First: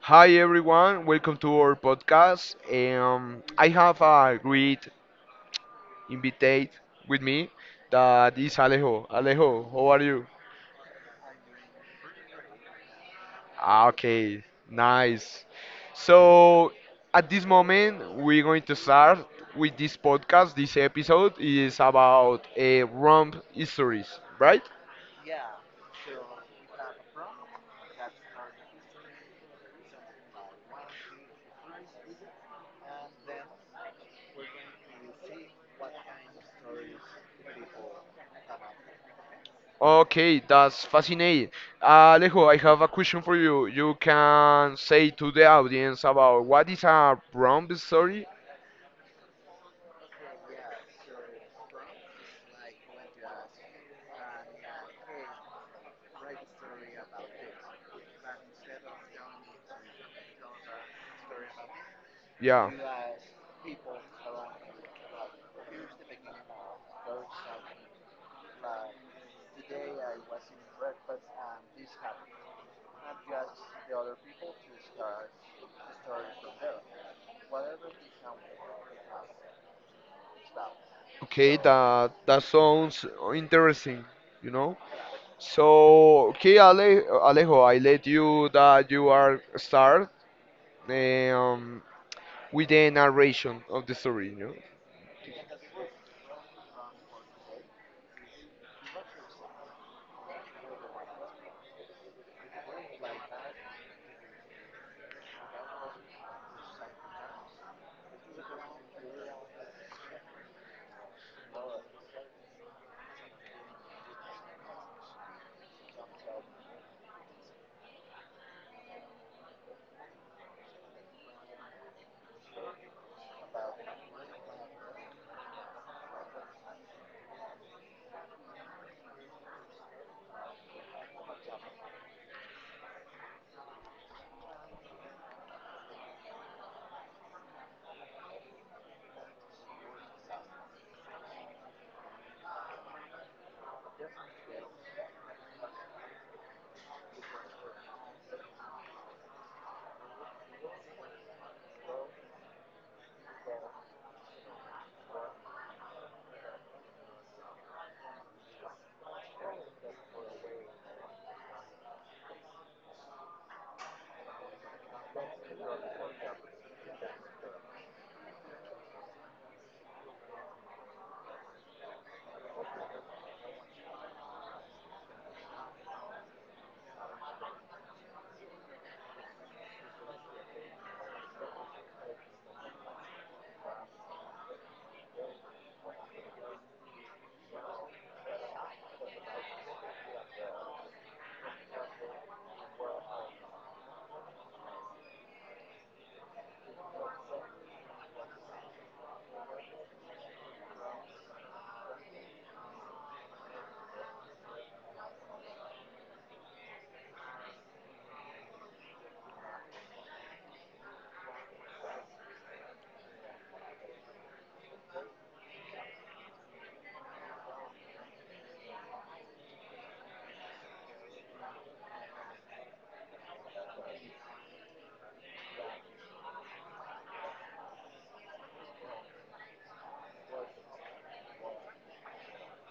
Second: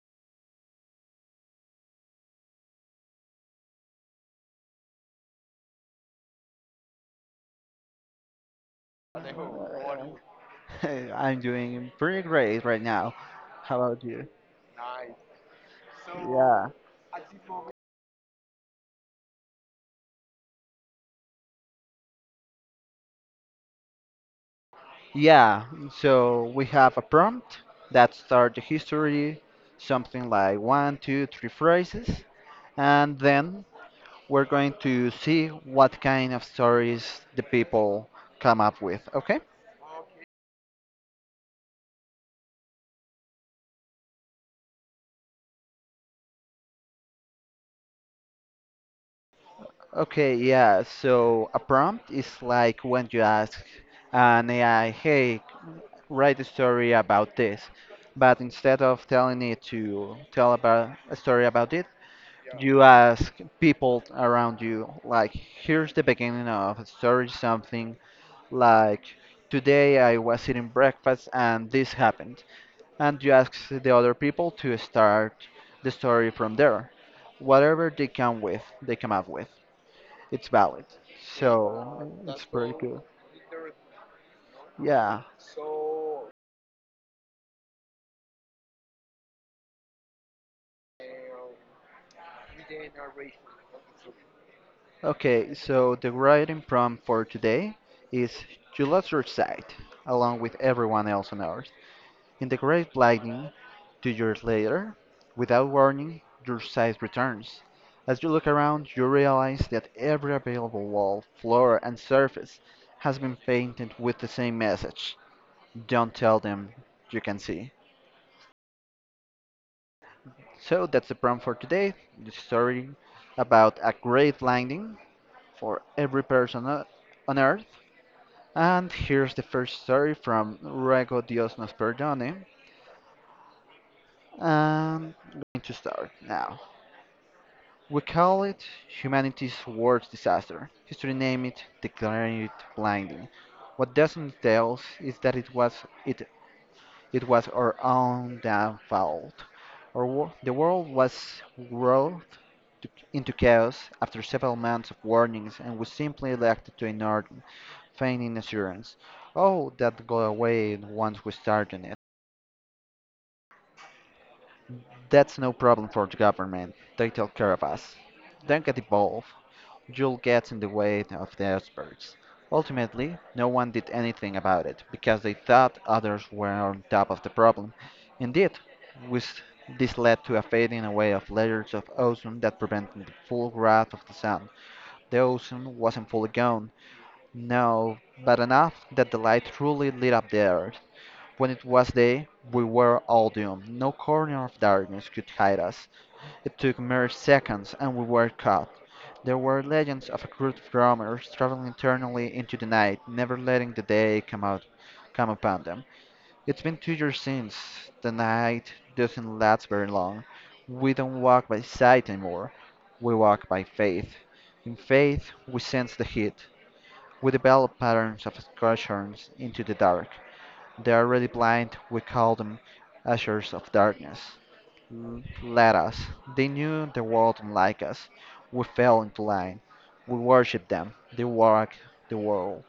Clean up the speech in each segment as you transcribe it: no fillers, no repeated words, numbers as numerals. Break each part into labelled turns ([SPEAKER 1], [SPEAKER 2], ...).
[SPEAKER 1] Hi everyone, welcome to our podcast. I have a great invitee with me that is Alejo. Alejo, how are you?
[SPEAKER 2] I'm doing pretty great right now. How
[SPEAKER 1] Ah,
[SPEAKER 2] about you?
[SPEAKER 1] okay, nice.
[SPEAKER 2] So, yeah.
[SPEAKER 1] So at this moment, we're going to start with this podcast. This episode is about romp histories, right?
[SPEAKER 2] Yeah, so we have a prompt that starts the history, something like one, two, three phrases, and then we're going to see what kind of stories the people come up with, okay?
[SPEAKER 1] Okay, that's fascinating. Alejo, I have a question for you. You can say to the audience about what is a romp story?
[SPEAKER 2] Okay, yeah, so a prompt is like when you ask an AI, hey, write a story about this. But instead of telling it to tell about a story about it,
[SPEAKER 1] Yeah.
[SPEAKER 2] you ask people around you, like, here's the beginning of a story, something like, today I was eating breakfast and this happened. And you ask the other people to start the story from there. Whatever they come with, they come up with. It's valid.
[SPEAKER 1] Okay, that
[SPEAKER 2] So
[SPEAKER 1] that
[SPEAKER 2] it's pretty
[SPEAKER 1] sounds
[SPEAKER 2] cool.
[SPEAKER 1] interesting, you know.
[SPEAKER 2] Yeah.
[SPEAKER 1] So, okay, Alejo, I let you that you are start um, with the narration of the story, you know.
[SPEAKER 2] Okay, so the writing prompt for today is: You lost your sight, along with everyone else on Earth. In the great lightning, 2 years later, without warning, your sight returns. As you look around, you realize that every available wall, floor, and surface has been painted with the same message: Don't tell them you can see. So that's the prompt for today. The story about a great Landing for every person on Earth. And here's the first story from Rego Dios nos perdone. And I'm going to start now. We call it humanity's worst disaster. History named it, declaring it blinding. What doesn't tell us is that it it was our own damn fault. The world was whirled into chaos after several months of warnings, and we simply elected to ignore them, feigning assurance. Oh, that go away once we started it. That's no problem for the government. They take care of us. Don't get involved. You'll get in the way of the experts. Ultimately, no one did anything about it because they thought others were on top of the problem. Indeed, with this led to a fading away of layers of ozone that prevented the full growth of the sun. The ozone wasn't fully gone, no, but enough that the light truly lit up the earth. When it was day, we were all doomed. No corner of darkness could hide us. It took mere seconds, and we were caught. There were legends of a group of roamers traveling eternally into the night, never letting the day come upon them. It's been 2 years since. The night doesn't last very long. We don't walk by sight anymore. We walk by faith. In faith, we sense the heat. We develop patterns of excursions into the dark. They are already blind. We call them ushers of darkness led us. They knew the world didn't like us. We fell into line. We worshipped them. They walked the world,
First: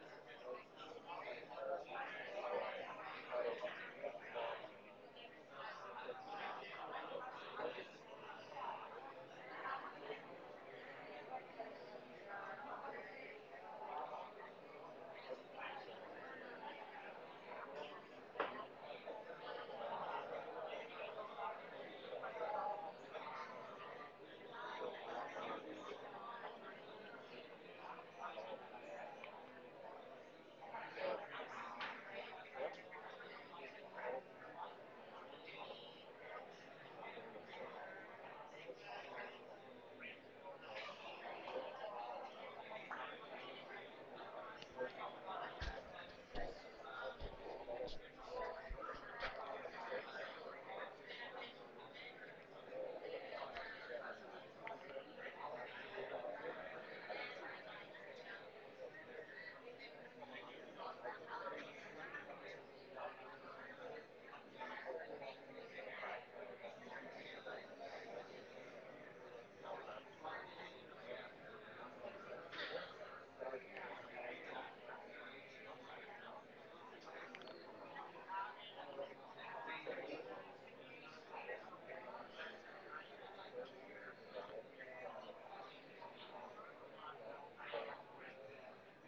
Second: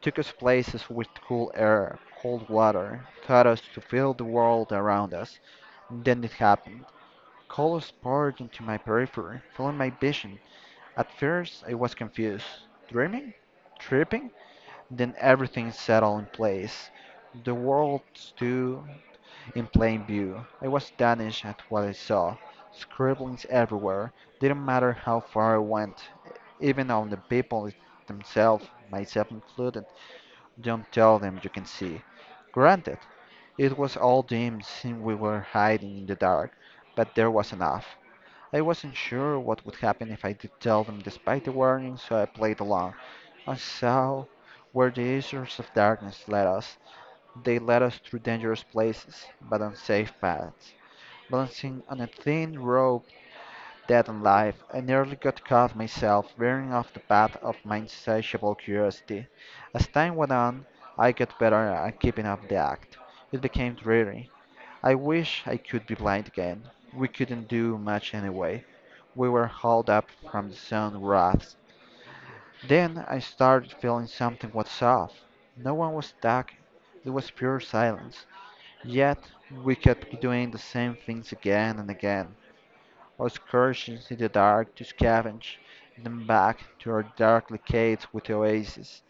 [SPEAKER 2] took us places with cool air, cold water, taught us to feel the world around us. Then it happened. Colors poured into my periphery, filling my vision. At first, I was confused. Dreaming? Tripping? Then everything settled in place. The world stood in plain view. I was astonished at what I saw. Scribblings everywhere, didn't matter how far I went, even on the people themselves, myself included. Don't tell them you can see. Granted, it was all dim since we were hiding in the dark, but there was enough. I wasn't sure what would happen if I did tell them despite the warning, so I played along. I saw where the issues of darkness led us. They led us through dangerous places, but on safe paths, balancing on a thin rope dead and alive. I nearly got caught myself veering off the path of my insatiable curiosity. As time went on, I got better at keeping up the act. It became dreary. I wish I could be blind again. We couldn't do much anyway. We were hauled up from the sun rafts. Then I started feeling something was off. No one was talking. It was pure silence. Yet we kept doing the same things again and again, or excursions in the dark to scavenge, then back to our darkly caves with oases.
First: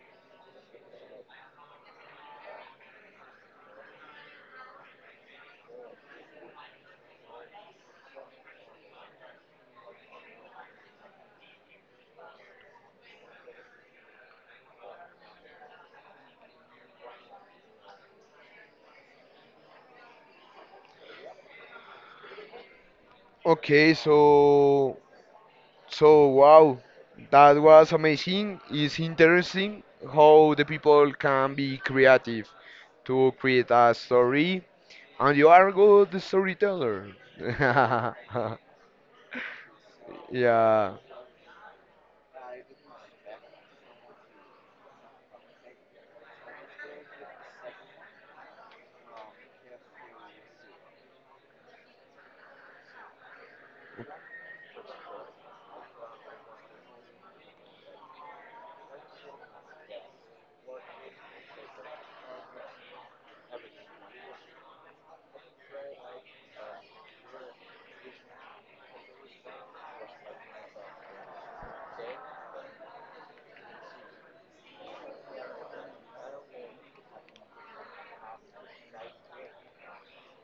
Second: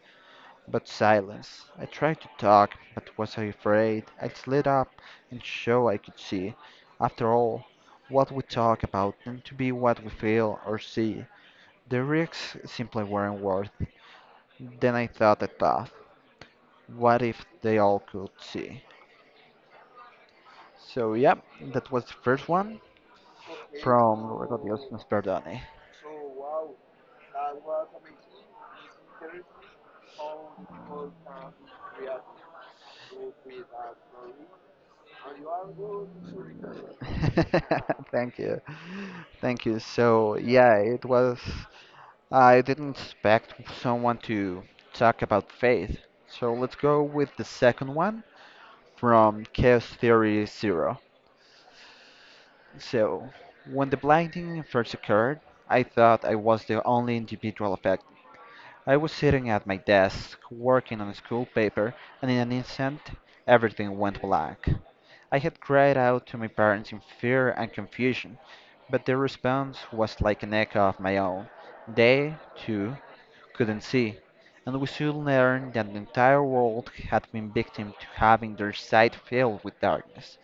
[SPEAKER 2] But silence. I tried to talk, but was afraid I slid up and show I could see. After all, what we talk about tend to be what we feel or see. The risks simply weren't worth. Then I thought, what if they all could see? So yep, that was the first one
[SPEAKER 1] Okay,
[SPEAKER 2] from
[SPEAKER 1] so
[SPEAKER 2] Recordiosos Perdone.
[SPEAKER 1] so wow, that was amazing. It's interesting how the people can be creative to create a story. And you are a good storyteller.
[SPEAKER 2] Thank you. Thank you. So, yeah,
[SPEAKER 1] Yeah.
[SPEAKER 2] it was. I didn't expect someone to talk about faith. So, let's go with the second one from Chaos Theory Zero. So, when the blinding first occurred, I thought I was the only individual affected. I was sitting at my desk working on a school paper, and in an instant, everything went black. I had cried out to my parents in fear and confusion. But their response was like an echo of my own. They, too, couldn't see, and we soon learned that the entire world had been victim to having their sight filled with darkness.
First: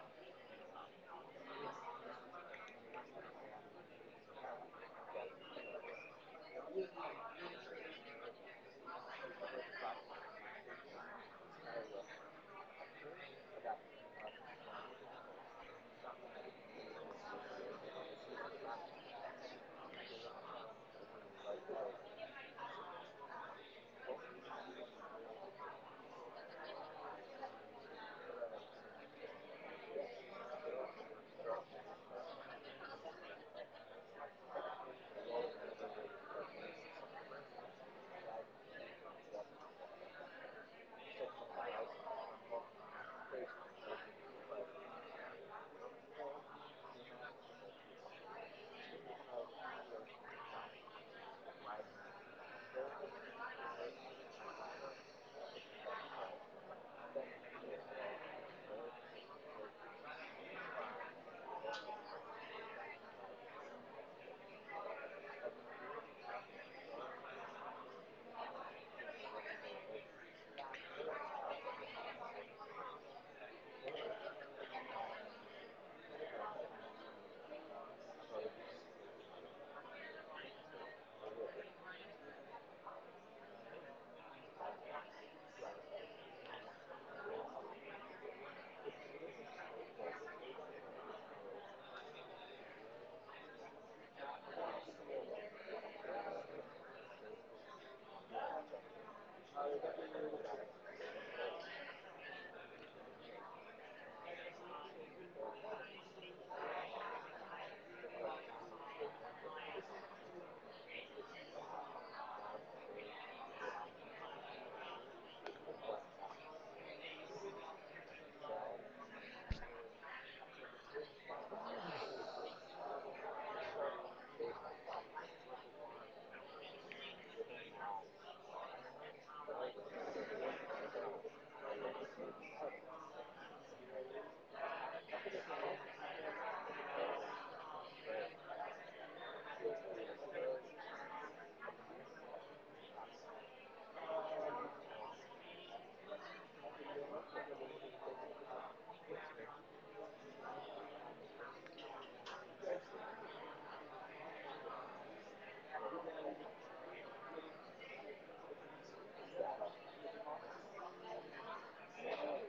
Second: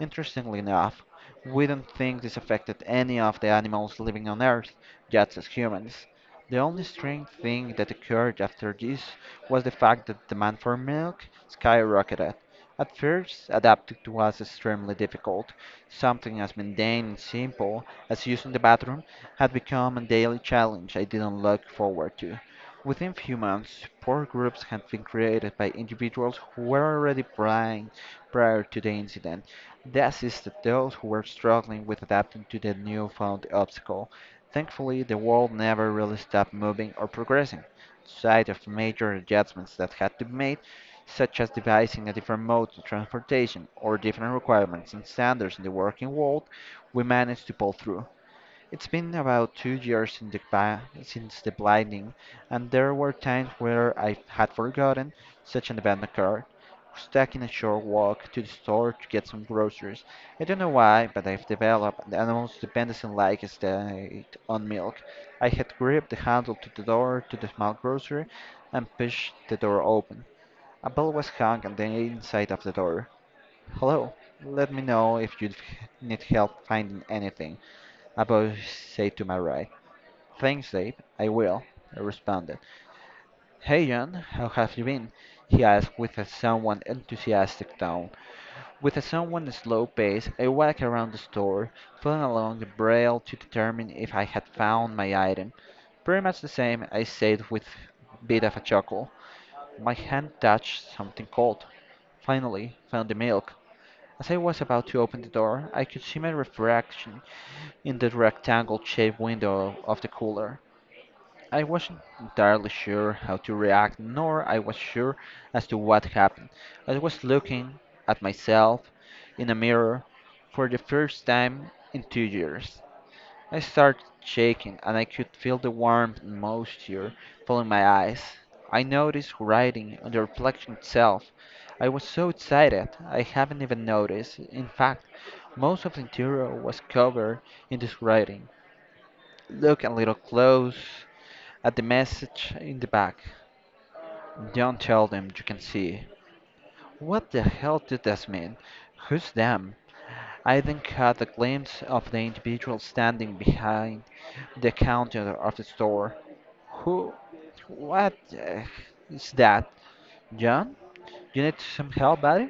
[SPEAKER 2] Interestingly enough, we don't think this affected any of the animals living on Earth, just as humans. The only strange thing that occurred after this was the fact that demand for milk skyrocketed. At first, adapting to was extremely difficult. Something as mundane and simple as using the bathroom had become a daily challenge I didn't look forward to. Within few months, support groups had been created by individuals who were already blind prior to the incident. That assisted those who were struggling with adapting to the newfound obstacle. Thankfully, the world never really stopped moving or progressing. Aside of major adjustments that had to be made, such as devising a different mode of transportation or different requirements and standards in the working world, we managed to pull through. It's been about 2 years since the blinding, and there were times where I had forgotten such an event occurred. Stuck in a short walk to the store to get some groceries. I don't know why, but I've developed an almost dependency-like state on milk. I had gripped the handle to the door to the small grocery and pushed the door open. A bell was hung on the inside of the door. "Hello, let me know if you need help finding anything." About, said to my right. "Thanks, Dave. I will," I responded. "Hey, John, how have you been?" He asked with a somewhat enthusiastic tone. With a somewhat slow pace, I walked around the store, pulling along the braille to determine if I had found my item. "Pretty much the same," I said with a bit of a chuckle. My hand touched something cold. Finally, found the milk. As I was about to open the door, I could see my reflection in the rectangle shaped window of the cooler. I wasn't entirely sure how to react, nor I was sure as to what happened. I was looking at myself in a mirror for the first time in 2 years. I started shaking, and I could feel the warmth and moisture filling my eyes. I noticed writing on the reflection itself. I was so excited, I haven't even noticed. In fact, most of the interior was covered in this writing. Look a little close at the message in the back: don't tell them you can see. What the hell did this mean? Who's them? I then caught a glimpse of the individual standing behind the counter of the store. Who? What the is that? John? "You need some help, buddy?"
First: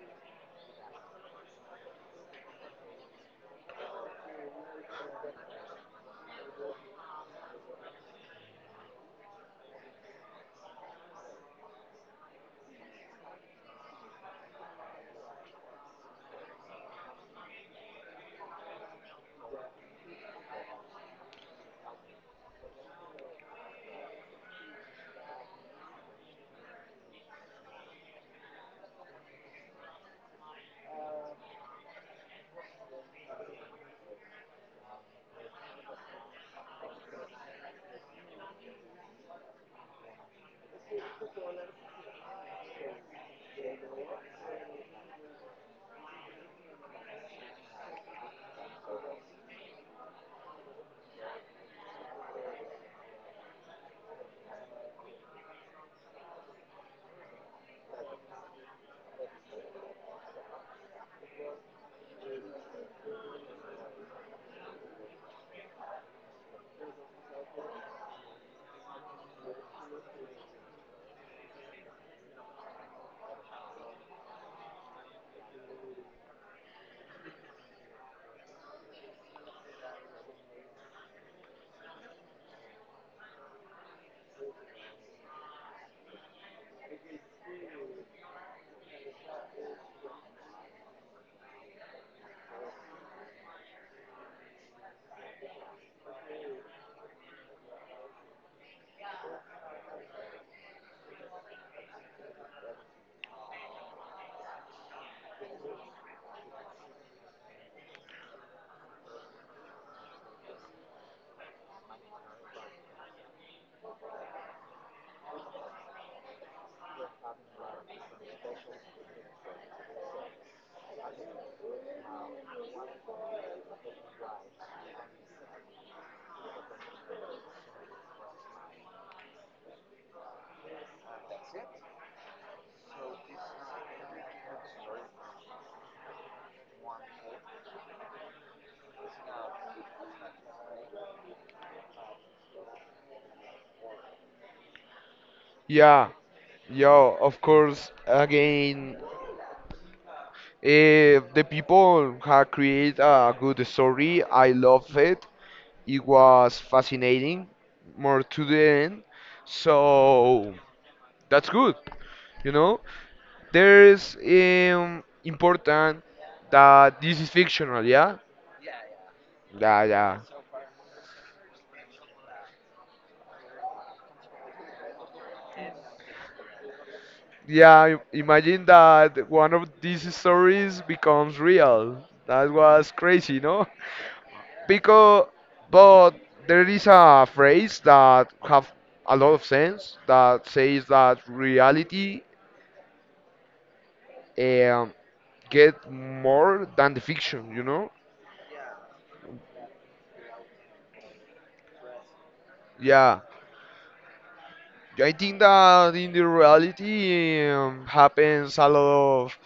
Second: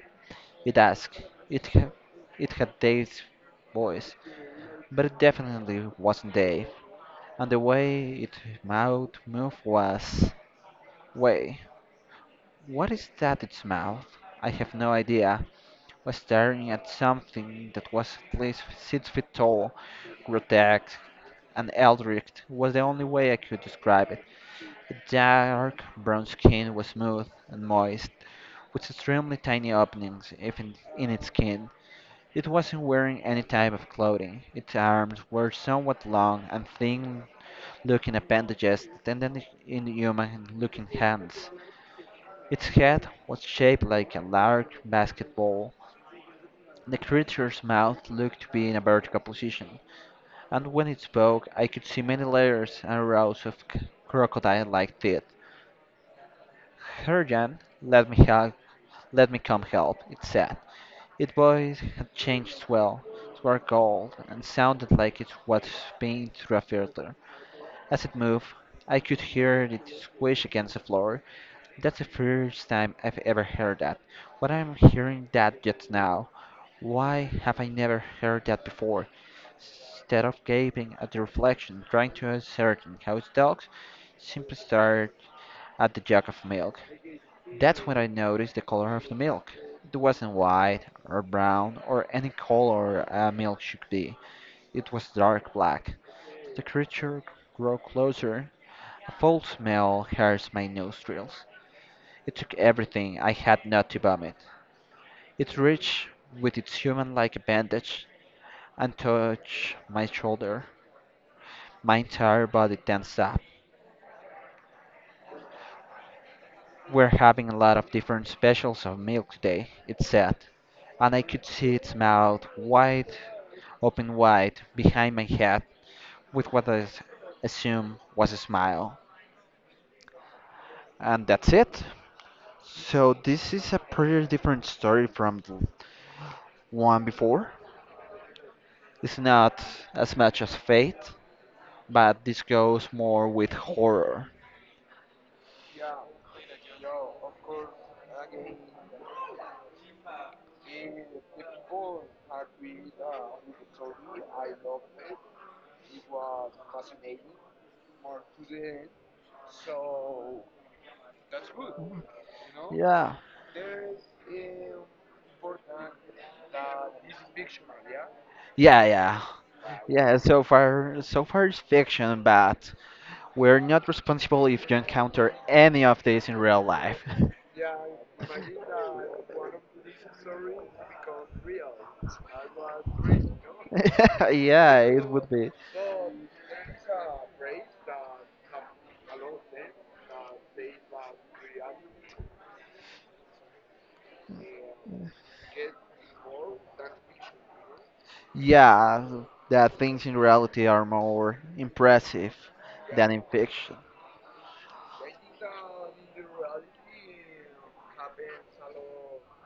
[SPEAKER 2] It asked. It, ha- it had Dave's voice, but it definitely wasn't Dave, and the way its mouth moved was way. What is that it smelled? I have no idea. Was staring at something that was at least 6 feet tall, grotesque, and eldritch was the only way I could describe it. The dark brown skin was smooth and moist, with extremely tiny openings even in its skin. It wasn't wearing any type of clothing. Its arms were somewhat long and thin looking appendages than in human looking hands. Its head was shaped like a large basketball. The creature's mouth looked to be in a vertical position, and when it spoke I could see many layers and rows of crocodile-like teeth. "Herjan, let me help, let me come help," it said. Its voice had changed as well. It was cold and sounded like it was being through a filter. As it moved, I could hear it squish against the floor. That's the first time I've ever heard that. What I'm hearing that just now. Why have I never heard that before? Instead of gaping at the reflection, trying to ascertain how it looks, simply stared at the jug of milk. That's when I noticed the color of the milk. It wasn't white or brown or any color a milk should be. It was dark black. The creature grew closer. A foul smell hurt my nostrils. It took everything I had not to vomit. It reached with its human like bandage and touched my shoulder. My entire body tensed up. "We're having a lot of different specials of milk today," it said, and I could see its mouth wide open wide behind my head with what I assume was a smile. And that's it. So this is a pretty different story from the one before. It's not as much as fate, but this goes more with horror.
[SPEAKER 1] Yeah. Yeah, of course, again, if the people have created a good story. I love it. It was fascinating, more to the end. So that's good, you know.
[SPEAKER 2] Yeah.
[SPEAKER 1] There's important that this is fictional, yeah?
[SPEAKER 2] Yeah, yeah.
[SPEAKER 1] Yeah,
[SPEAKER 2] Yeah,
[SPEAKER 1] yeah.
[SPEAKER 2] so far it's fiction, but we're not responsible if you encounter any of this in real life.
[SPEAKER 1] Yeah, imagine that one of these stories becomes real. That was crazy, no?
[SPEAKER 2] Yeah, it
[SPEAKER 1] Because,
[SPEAKER 2] would be.
[SPEAKER 1] but there is a phrase that have a lot of sense that says that reality um, get more than the fiction, you know?
[SPEAKER 2] Yeah, that things in reality are more impressive than
[SPEAKER 1] Yeah,
[SPEAKER 2] in fiction.
[SPEAKER 1] I think that in the reality happens a lot of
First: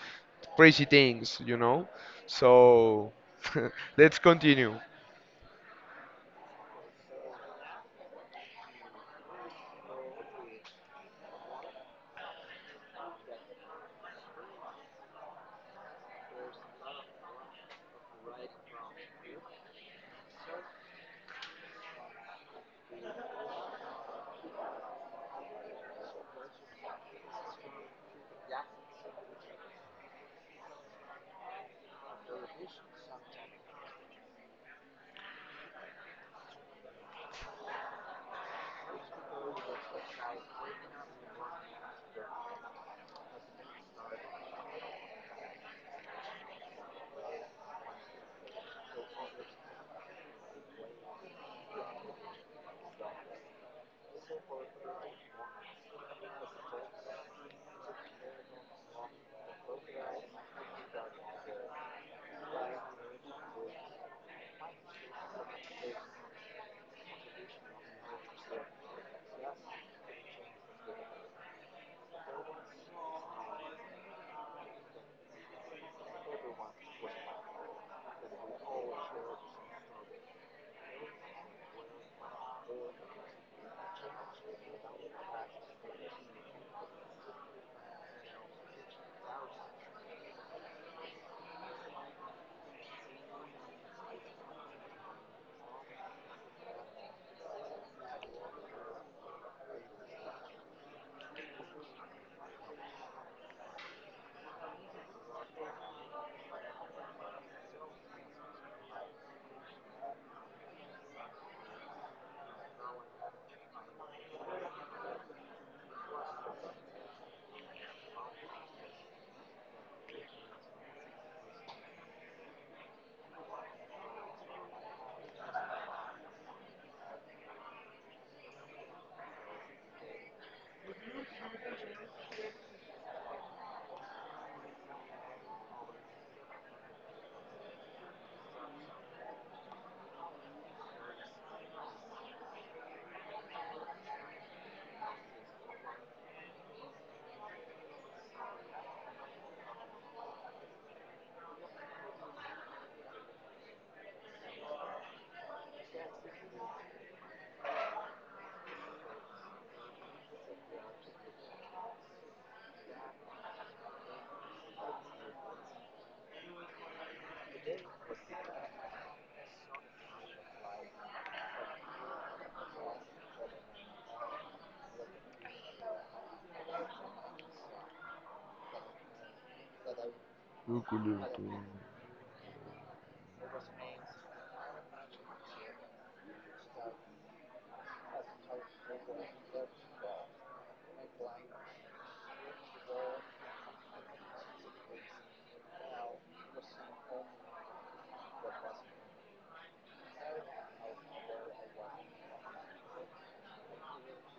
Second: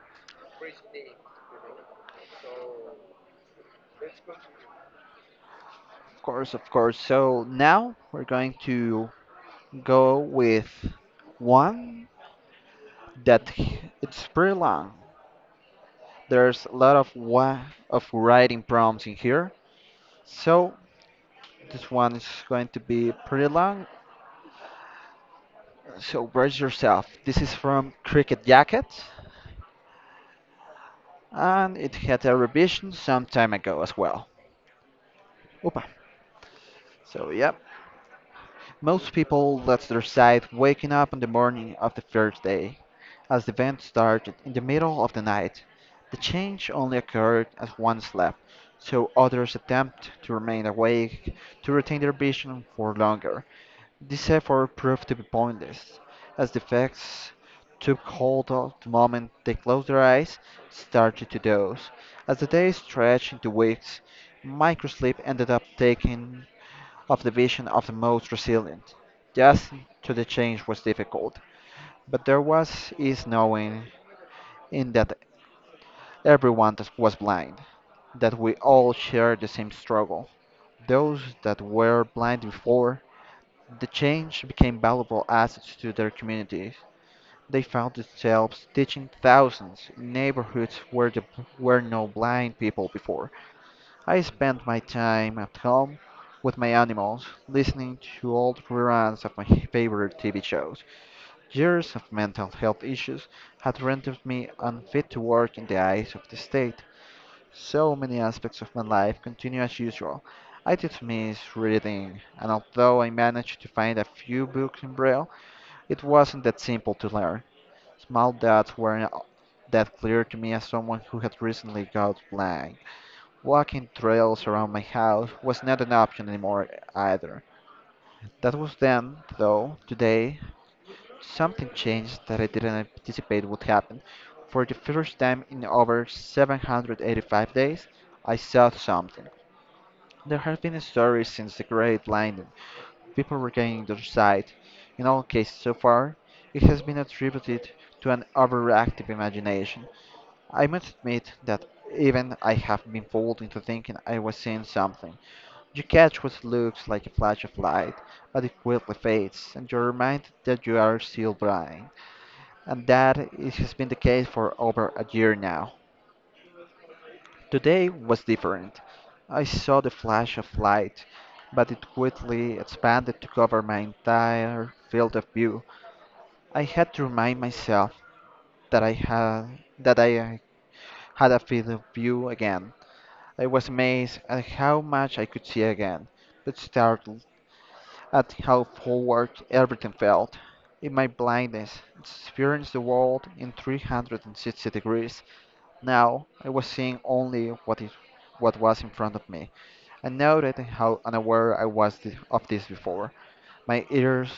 [SPEAKER 1] crazy things, you know? So, let's continue.
[SPEAKER 2] Of course, of course. So now we're going to go with one that it's pretty long. There's a lot of wa of writing prompts in here, so this one is going to be pretty long. So brace yourself. This is from Cricket Jacket, and it had a revision some time ago as well. Opa. So yeah, most people let their side waking up on the morning of the first day, as the event started in the middle of the night. The change only occurred as one slept, so others attempt to remain awake to retain their vision for longer. This effort proved to be pointless, as the effects took hold of the moment they closed their eyes, started to doze. As the day stretched into weeks, microsleep ended up taking of the vision of the most resilient. Just to the change was difficult, but there was ease knowing in that everyone that was blind, that we all shared the same struggle. Those that were blind before, the change became valuable assets to their communities. They found themselves teaching thousands in neighborhoods where there were no blind people before. I spent my time at home with my animals, listening to old reruns of my favorite TV shows. Years of mental health issues had rendered me unfit to work in the eyes of the state. So many aspects of my life continue as usual. I dismiss reading, and although I managed to find a few books in Braille, it wasn't that simple to learn. Small dots weren't that clear to me as someone who had recently got blind. Walking trails around my house was not an option anymore either. That was then, though today something changed that I didn't anticipate would happen. For the first time in over 785 days, I saw something. There has been a story since the Great Landing. People regaining their sight. In all cases so far, it has been attributed to an overactive imagination. I must admit that even I have been fooled into thinking I was seeing something. You catch what looks like a flash of light, but it quickly fades, and you're reminded that you are still blind, and that it has been the case for over a year now. Today was different. I saw the flash of light, but it quickly expanded to cover my entire field of view. I had to remind myself that I
[SPEAKER 1] Cuculú,
[SPEAKER 2] had a
[SPEAKER 1] tú.
[SPEAKER 2] field of view again. I was amazed at how much I could see again, but startled at how forward everything felt. In my blindness, experienced the world in 360 degrees. Now I was seeing only what was in front of me. I noted how unaware I was of this before. My ears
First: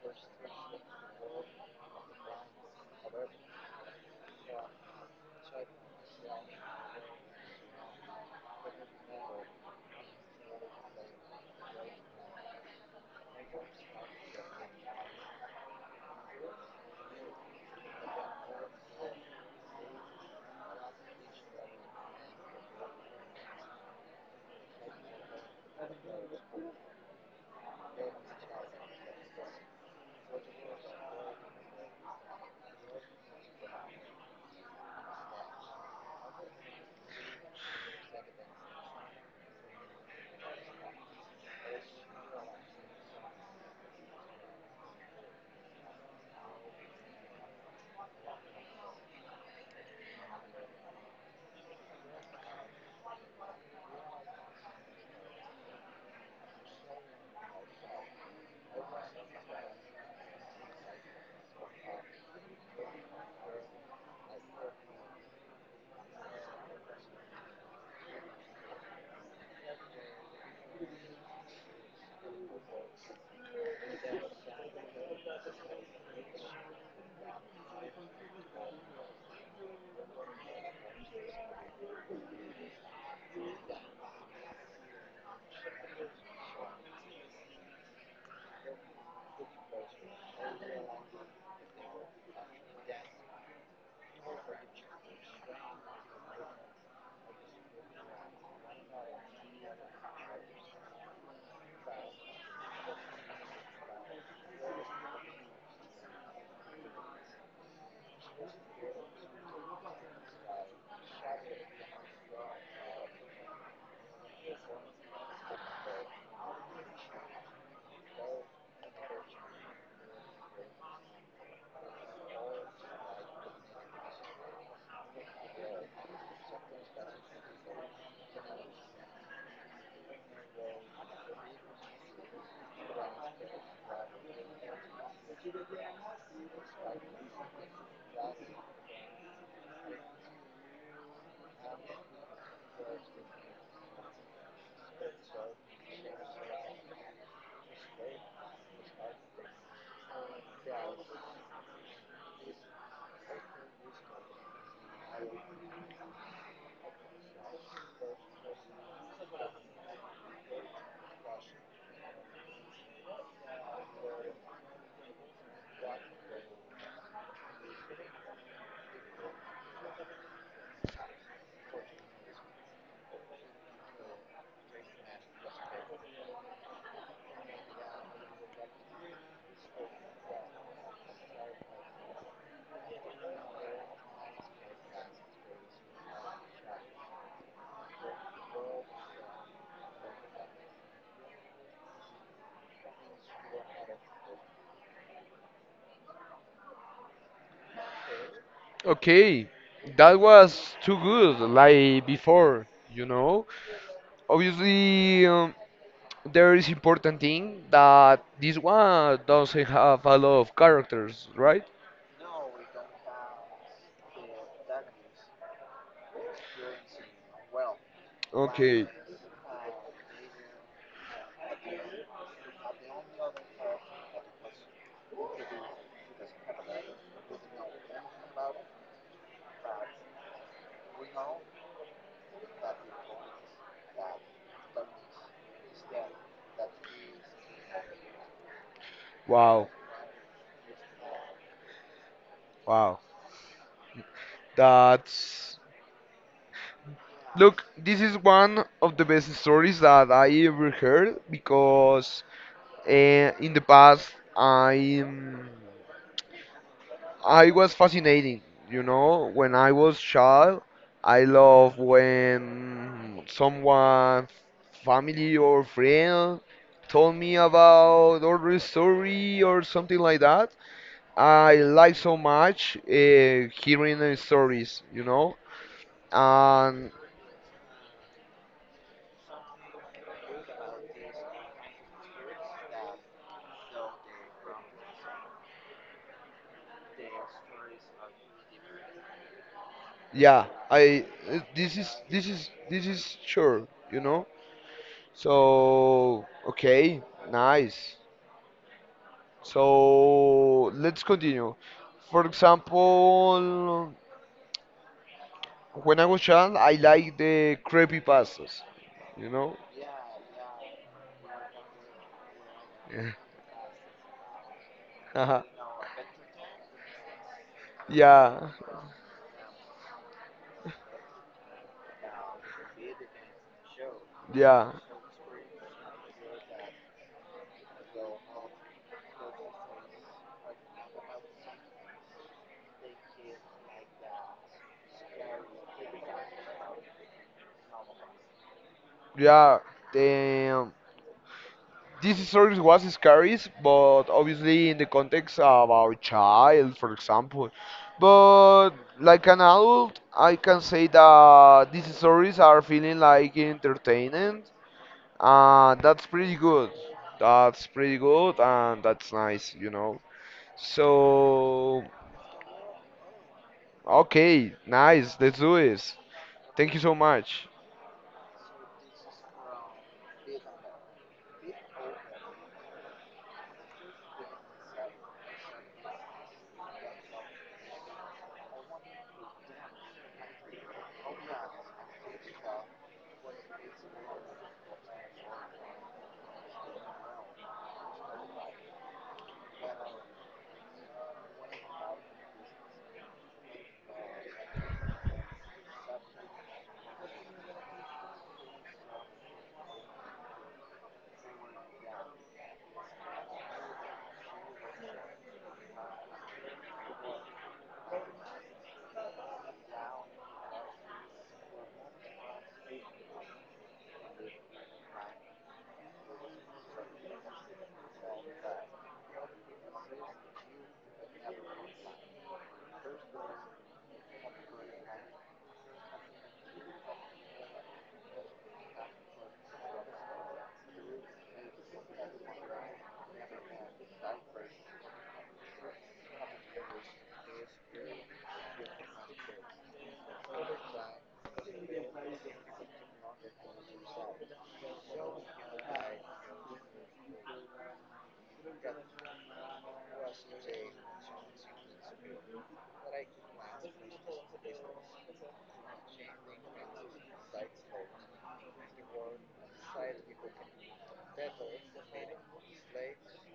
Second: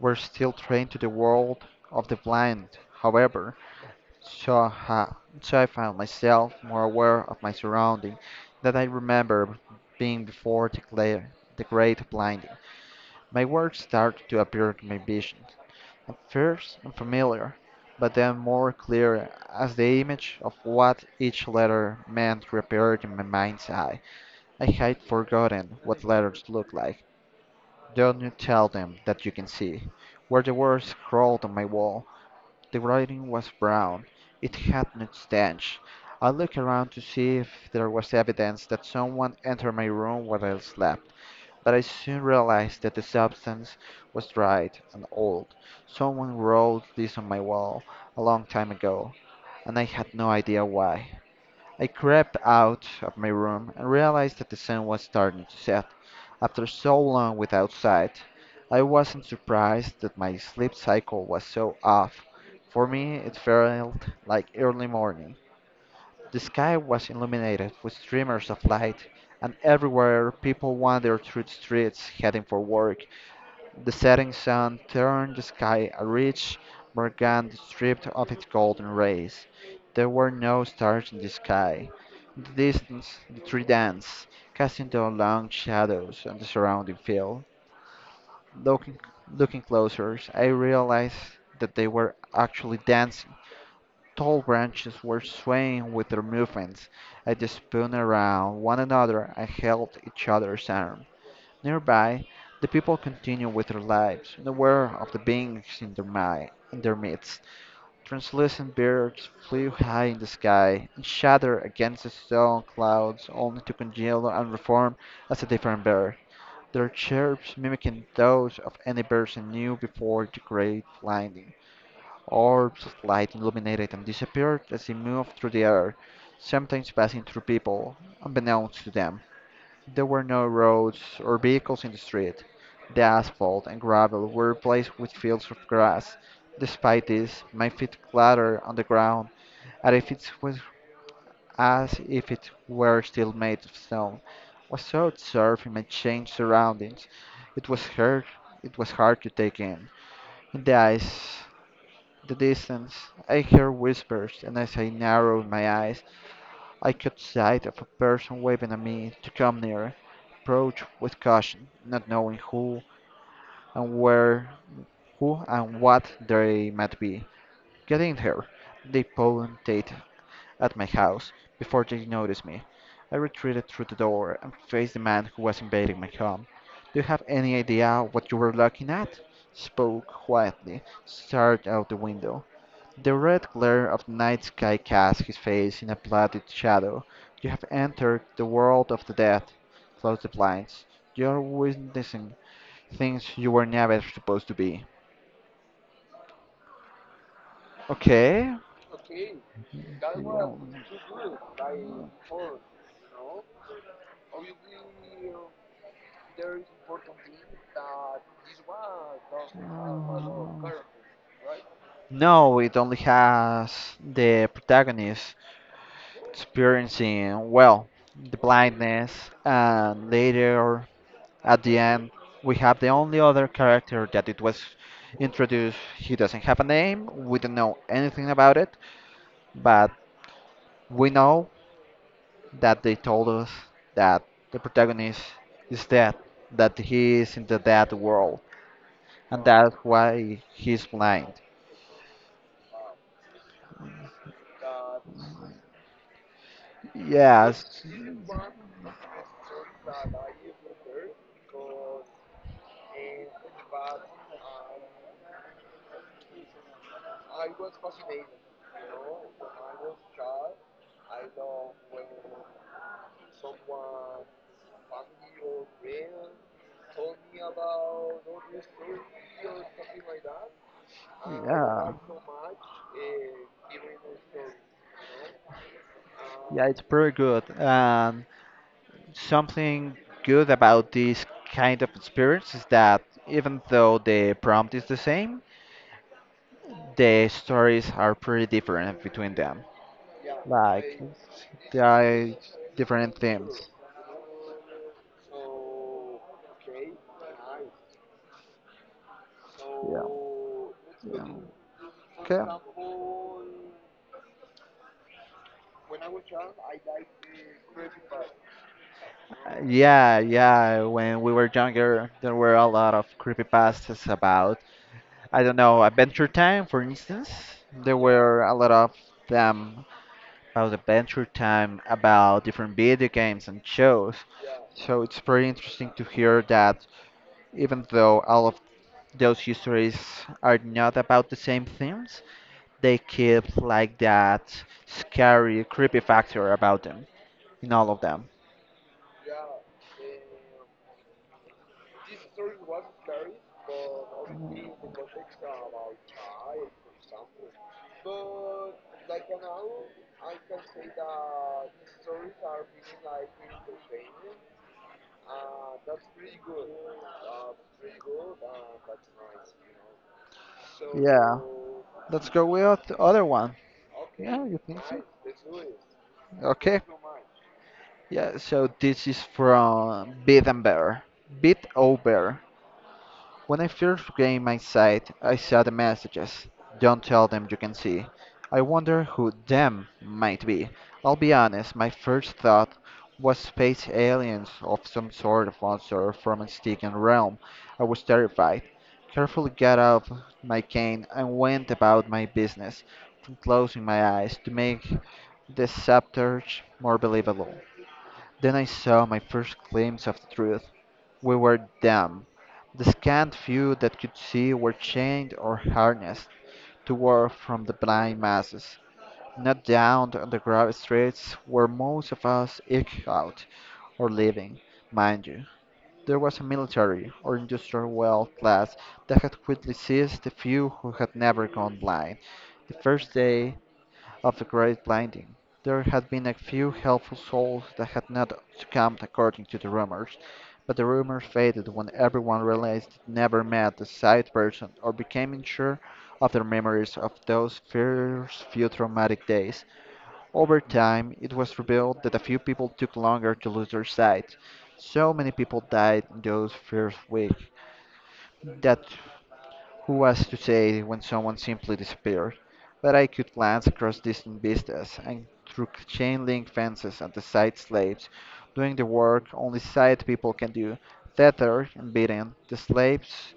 [SPEAKER 2] were still trained to the world of the blind, however, so, ha- so I found myself more aware of my surrounding than I remember being before the great blinding. My words start to appear in my vision, at first unfamiliar, but then more clear as the image of what each letter meant reappeared in my mind's eye. I had forgotten what letters look like. Don't you tell them that you can see. Where the words scrawled on my wall, the writing was brown. It had no stench. I looked around to see if there was evidence that someone entered my room while I slept. But I soon realized that the substance was dried and old. Someone rolled this on my wall a long time ago, and I had no idea why. I crept out of my room and realized that the sun was starting to set. After so long without sight, I wasn't surprised that my sleep cycle was so off. For me, it felt like early morning. The sky was illuminated with streamers of light, and everywhere people wandered through the streets heading for work. The setting sun turned the sky a rich morgan stripped of its golden rays. There were no stars in the sky. In the distance, the tree danced, casting their long shadows on the surrounding field. Looking, looking closer, I realized that they were actually dancing tall branches were swaying with their movements as they spun around one another and held each other's arm. Nearby, the people continued with their lives, unaware of the beings in in their midst. Translucent birds flew high in the sky and shattered against the stone clouds only to congeal and reform as a different bird, their chirps mimicking those of any birds I knew before the great blinding. Orbs of light illuminated and disappeared as they moved through the air, sometimes passing through people, unbeknownst to them. There were no roads or vehicles in the street. The asphalt and gravel were replaced with fields of grass. Despite this, my feet clattered on the ground as if it was, as if it were still made of stone. I was so absorbed in my changed surroundings, it was hard, it was hard to take in. In the ice the distance. I hear whispers, and as I narrowed my eyes, I caught sight of a person waving at me to come near. Approach with caution, not knowing and where, who and what they might be. Getting here, they pointed at my house before they noticed me. I retreated through the door and faced the man who was invading my home. Do you have any idea what you were looking at? Spoke quietly, stared out the window. The red glare of the night sky cast his face in a blotted shadow. You have entered the world of the dead. Close the blinds. You are witnessing things you were never supposed to be. Okay.
[SPEAKER 1] Okay, that was too good, like before, you know. Obviously, there is important thing that this one doesn't have a lot of
[SPEAKER 2] Mm.
[SPEAKER 1] characters, right?
[SPEAKER 2] No, it only has the protagonist experiencing, well, the
[SPEAKER 1] Okay,
[SPEAKER 2] blindness and later. At the end, we have the only other character that it was introduced. He doesn't have a name, we don't know anything about it, but we know that they told us that the protagonist is dead, that he is in the dead world, and
[SPEAKER 1] wow,
[SPEAKER 2] that's why he's blind.
[SPEAKER 1] wow. That's Look,
[SPEAKER 2] Yes,
[SPEAKER 1] this is one of the best stories that I ever heard because uh, in the past I'm I was fascinating, you know, when I was child. I love when someone, family or friend, told me about or story or something like that. I
[SPEAKER 2] yeah,
[SPEAKER 1] like so much hearing the stories, you know,
[SPEAKER 2] yeah, it's
[SPEAKER 1] and
[SPEAKER 2] pretty good. And something good about this kind of experience is that even though the prompt is the same, the stories are pretty different between them.
[SPEAKER 1] yeah,
[SPEAKER 2] Like,
[SPEAKER 1] I
[SPEAKER 2] they
[SPEAKER 1] this is
[SPEAKER 2] are
[SPEAKER 1] this is this
[SPEAKER 2] different
[SPEAKER 1] is
[SPEAKER 2] themes.
[SPEAKER 1] sure, you know. So okay, nice.
[SPEAKER 2] Yeah.
[SPEAKER 1] So let's
[SPEAKER 2] Yeah.
[SPEAKER 1] continue. For
[SPEAKER 2] Okay.
[SPEAKER 1] example, when I was young, I liked the creepy pastas. You know?
[SPEAKER 2] Yeah, yeah. When we were younger, there were a lot of creepypastas about, I don't know, Adventure Time, for instance. There were
[SPEAKER 1] Yeah,
[SPEAKER 2] a lot
[SPEAKER 1] yeah,
[SPEAKER 2] of them about Adventure Time, about different video games and shows. So it's pretty interesting to hear that even though all of those histories are not about the same themes, they keep like that scary, creepy factor about them in all of them.
[SPEAKER 1] yeah. Damn. This story was scary, but obviously in the context of our child, for example. But like an adult, I can say that these stories are feeling like entertaining. That's pretty good. That's pretty good, and that's nice, you know.
[SPEAKER 2] Yeah,
[SPEAKER 1] So,
[SPEAKER 2] let's go with the other one. Yeah,
[SPEAKER 1] okay,
[SPEAKER 2] you think so?
[SPEAKER 1] nice. Let's do this. Thank
[SPEAKER 2] Okay.
[SPEAKER 1] you so much.
[SPEAKER 2] Yeah, so this is from Beat and Bear. Beat Over. When I first gained my sight, I saw the messages. Don't tell them you can see. I wonder who them might be. I'll be honest, my first thought was space aliens of some sort of monster from a stinking realm. I was terrified. Carefully got up my cane and went about my business, from closing my eyes to make the subterfuge more believable. Then I saw my first glimpse of the truth. We were dumb. The scant few that could see were chained or harnessed to war from the blind masses. Not down on the gravel streets where most of us eked out or living, mind you. There was a military or industrial wealth class that had quickly seized the few who had never gone blind. The first day of the great blinding. There had been a few helpful souls that had not succumbed according to the rumors, but the rumors faded when everyone realized it never met the sight person or became sure of their memories of those first few traumatic days. Over time, it was revealed that a few people took longer to lose their sight. So many people died in those first weeks that who was to say when someone simply disappeared? But I could glance across distant vistas and through chain link fences at the site slaves doing the work only site people can do, tethered and beaten, the slaves,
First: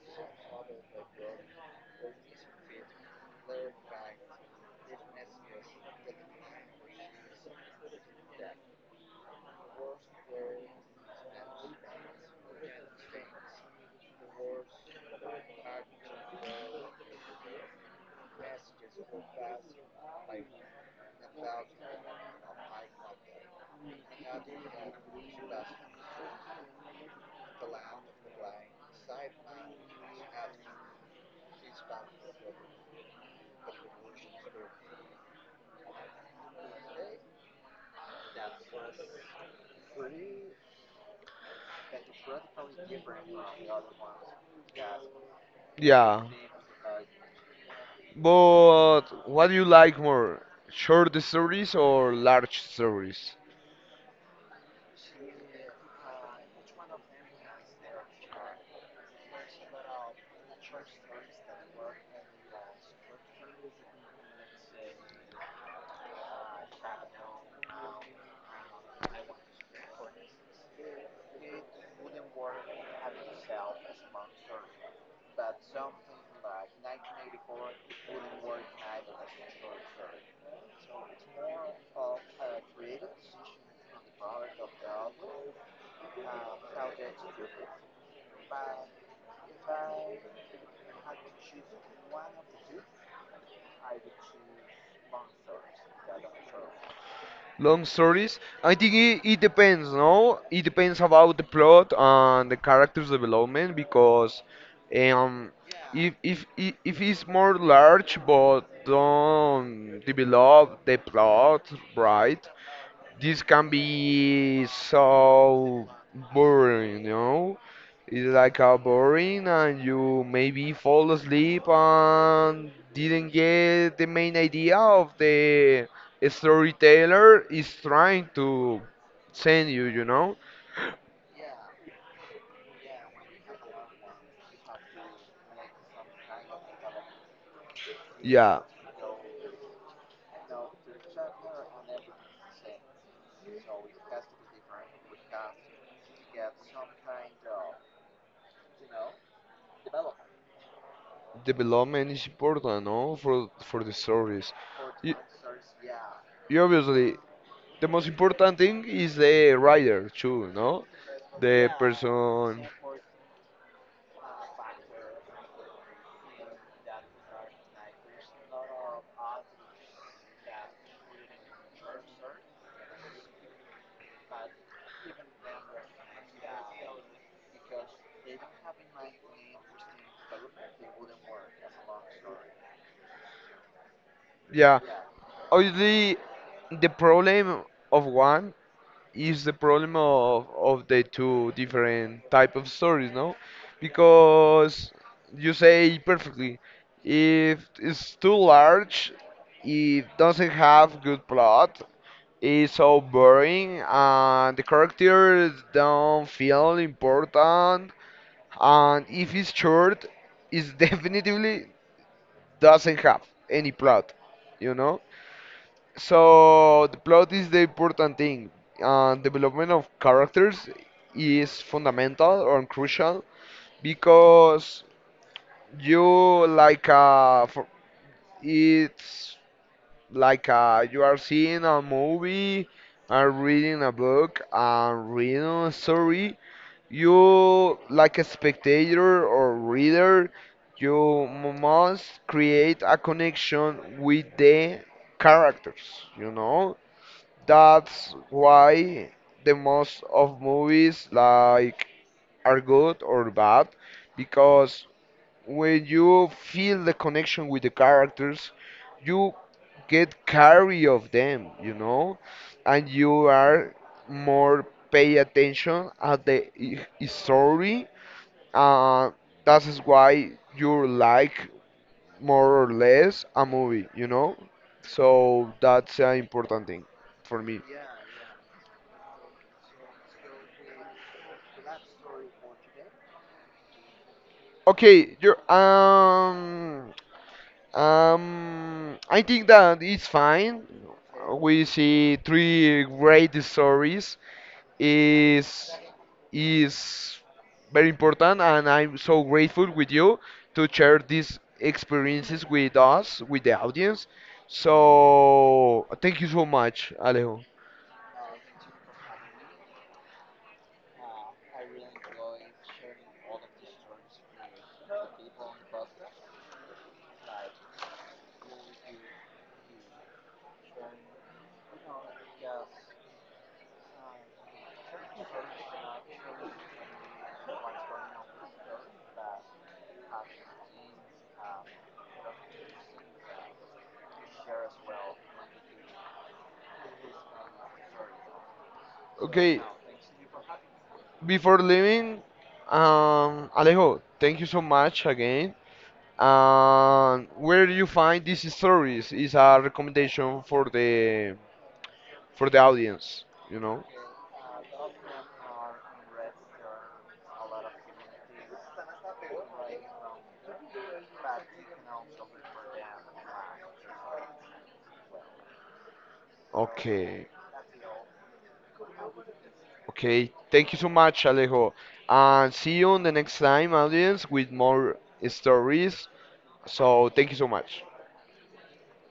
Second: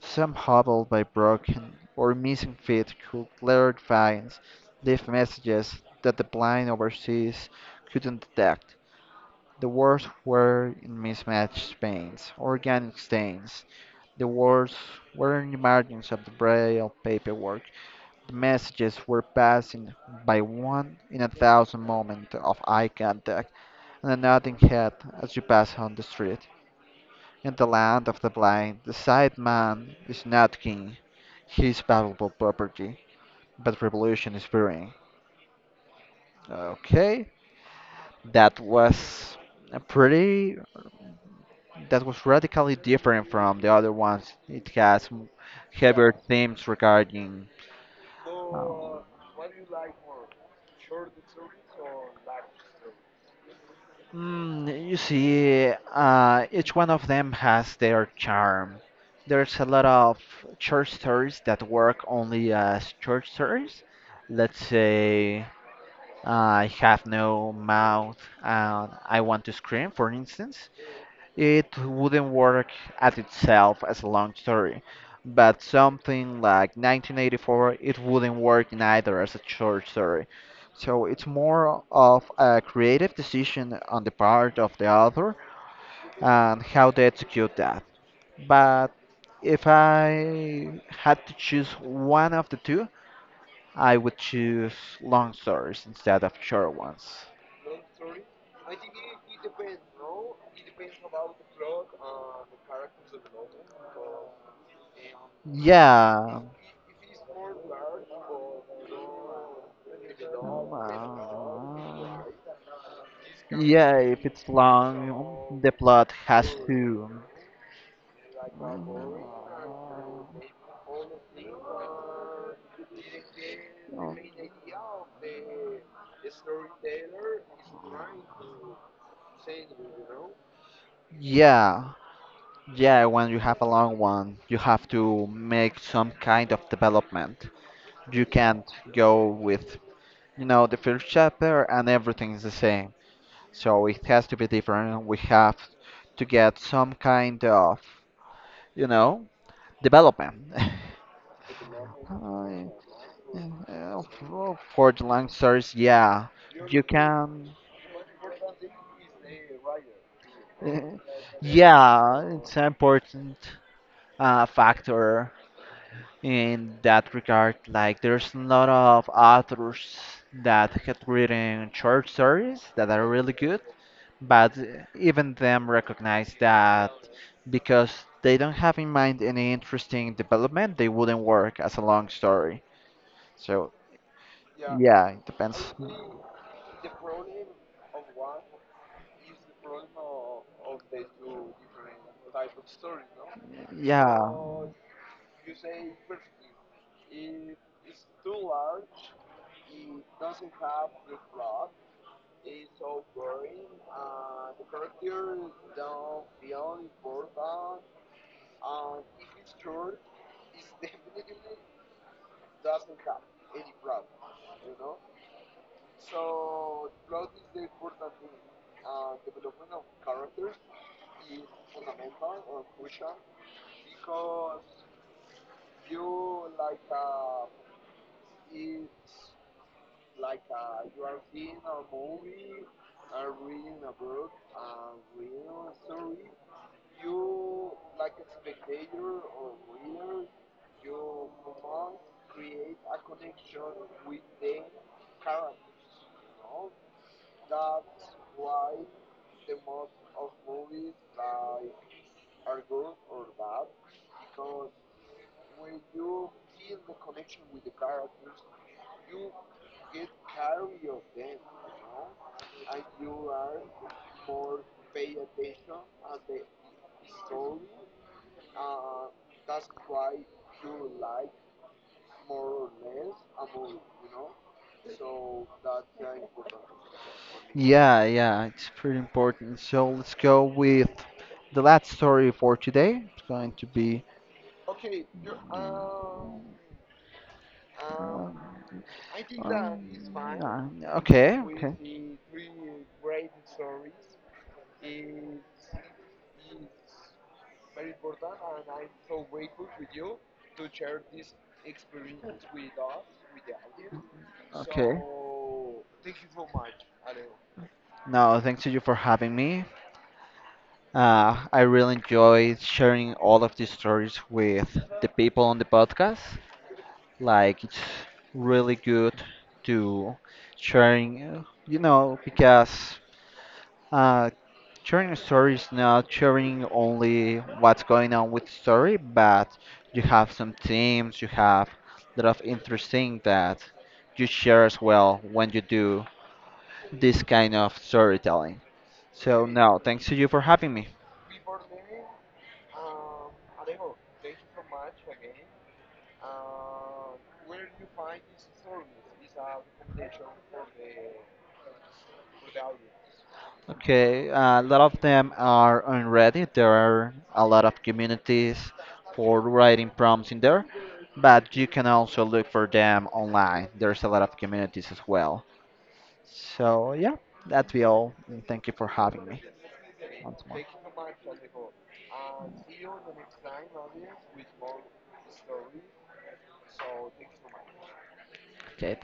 [SPEAKER 2] some hobbled by broken or missing feet, who glared finds, leave messages that the blind overseas couldn't detect. The words were in mismatched paints, organic stains, the words were in the margins of the braille paperwork. The messages were passing by one in a thousand moments of eye contact and a nodding head as you pass on the street. In the land of the blind, the sight man is not king. He is valuable property, but revolution is brewing. Okay, that was a pretty. That was radically different from the other ones. It has heavier
[SPEAKER 1] Yeah.
[SPEAKER 2] themes regarding. Um,
[SPEAKER 1] But what do you like more? Short stories or large stories?
[SPEAKER 2] Mm, you see, each one of them has their charm. There's a lot of church stories that work only as church stories. Let's say I have no mouth and I want to scream, for instance. It wouldn't work as itself as a long story, but something like 1984, it wouldn't work neither as a short story. So it's more of a creative decision on the part of the author and how they execute that. But if I had to choose one of the two, I would choose long stories instead of short ones.
[SPEAKER 1] Long stories. I think it depends, no? It depends about the plot and the character's development because um if
[SPEAKER 2] Yeah.
[SPEAKER 1] if if if it's more large but don't develop the plot
[SPEAKER 2] Wow.
[SPEAKER 1] right, this can
[SPEAKER 2] Yeah, if it's
[SPEAKER 1] be
[SPEAKER 2] long, the
[SPEAKER 1] so
[SPEAKER 2] plot has
[SPEAKER 1] boring, you
[SPEAKER 2] to.
[SPEAKER 1] know? It's like a boring and you maybe fall asleep and didn't get the main
[SPEAKER 2] Mm.
[SPEAKER 1] idea of the storyteller is trying to send you, you know?
[SPEAKER 2] Yeah, yeah, when you have a long one, you have to make some kind of development. You
[SPEAKER 1] Yeah,
[SPEAKER 2] can't go with, you know, the first chapter and everything's the same. So it has to be different. We have to get some kind of, you know, development.
[SPEAKER 1] development is
[SPEAKER 2] I-
[SPEAKER 1] important, no? For the stories.
[SPEAKER 2] for the
[SPEAKER 1] You,
[SPEAKER 2] lancers, yeah,
[SPEAKER 1] you
[SPEAKER 2] you
[SPEAKER 1] obviously
[SPEAKER 2] can.
[SPEAKER 1] the most important thing is the writer too, no?
[SPEAKER 2] Uh,
[SPEAKER 1] The
[SPEAKER 2] Yeah, it's an
[SPEAKER 1] person.
[SPEAKER 2] important factor in that regard. Like, there's a lot of authors that have written short stories that are really good. But even them recognize that because they don't have in mind any interesting development, they wouldn't work as a long story. So,
[SPEAKER 1] Yeah.
[SPEAKER 2] yeah, it depends.
[SPEAKER 1] Obviously, the problem of one is the problem of the two different type of stories, no?
[SPEAKER 2] Yeah,
[SPEAKER 1] Because you say perfectly, if it's too large, it doesn't have good plot, it's so boring, and the characters don't feel important, and if it's short, it definitely doesn't have any plot, you know? So the plot is the important thing. Development of characters is fundamental or crucial because you like uh, for, it's like you are seeing a movie and reading a book and reading a story. You like a spectator or reader, must create a connection with the characters. You know that's why the most of movies like are good or bad because when you feel the connection with the characters, you get carry of them, you know, and you are more pay attention at the story. Uh, that is why you like more or less a movie, you know. So that's an important thing for me.
[SPEAKER 2] yeah, yeah, it's pretty important. So let's go with the last story for today. It's going to be.
[SPEAKER 1] Okay, you're I think that
[SPEAKER 2] um,
[SPEAKER 1] it's fine.
[SPEAKER 2] yeah,
[SPEAKER 1] We see 3 great stories is is very important and I'm so grateful with you to share these experiences with us, with the audience.
[SPEAKER 2] okay.
[SPEAKER 1] So thank you so much, Alejo.
[SPEAKER 2] No, thanks to you for having me. I really enjoy sharing all of these stories with the people on the podcast. Like it's really good to sharing, you know, because uh, sharing a story is not sharing only what's going on with the story, but you have some themes, you have a lot of interesting that you share as well when you do this kind of storytelling. So
[SPEAKER 1] Okay,
[SPEAKER 2] no, thanks to you for having me.
[SPEAKER 1] before leaving, Alejo, thank you so much again. And where do you find these stories is a recommendation for the audience, you know?
[SPEAKER 2] Okay, a lot of them are on Reddit. There are a lot of communities for writing prompts in there, but you can also look for them online. There's a lot of communities as well. So, yeah,
[SPEAKER 1] Okay.
[SPEAKER 2] that'd be all. And thank you for having me.
[SPEAKER 1] Okay. Thank you so much, Alejo. And see you on the next time, audience, with more stories. So thank you so much.
[SPEAKER 2] Okay,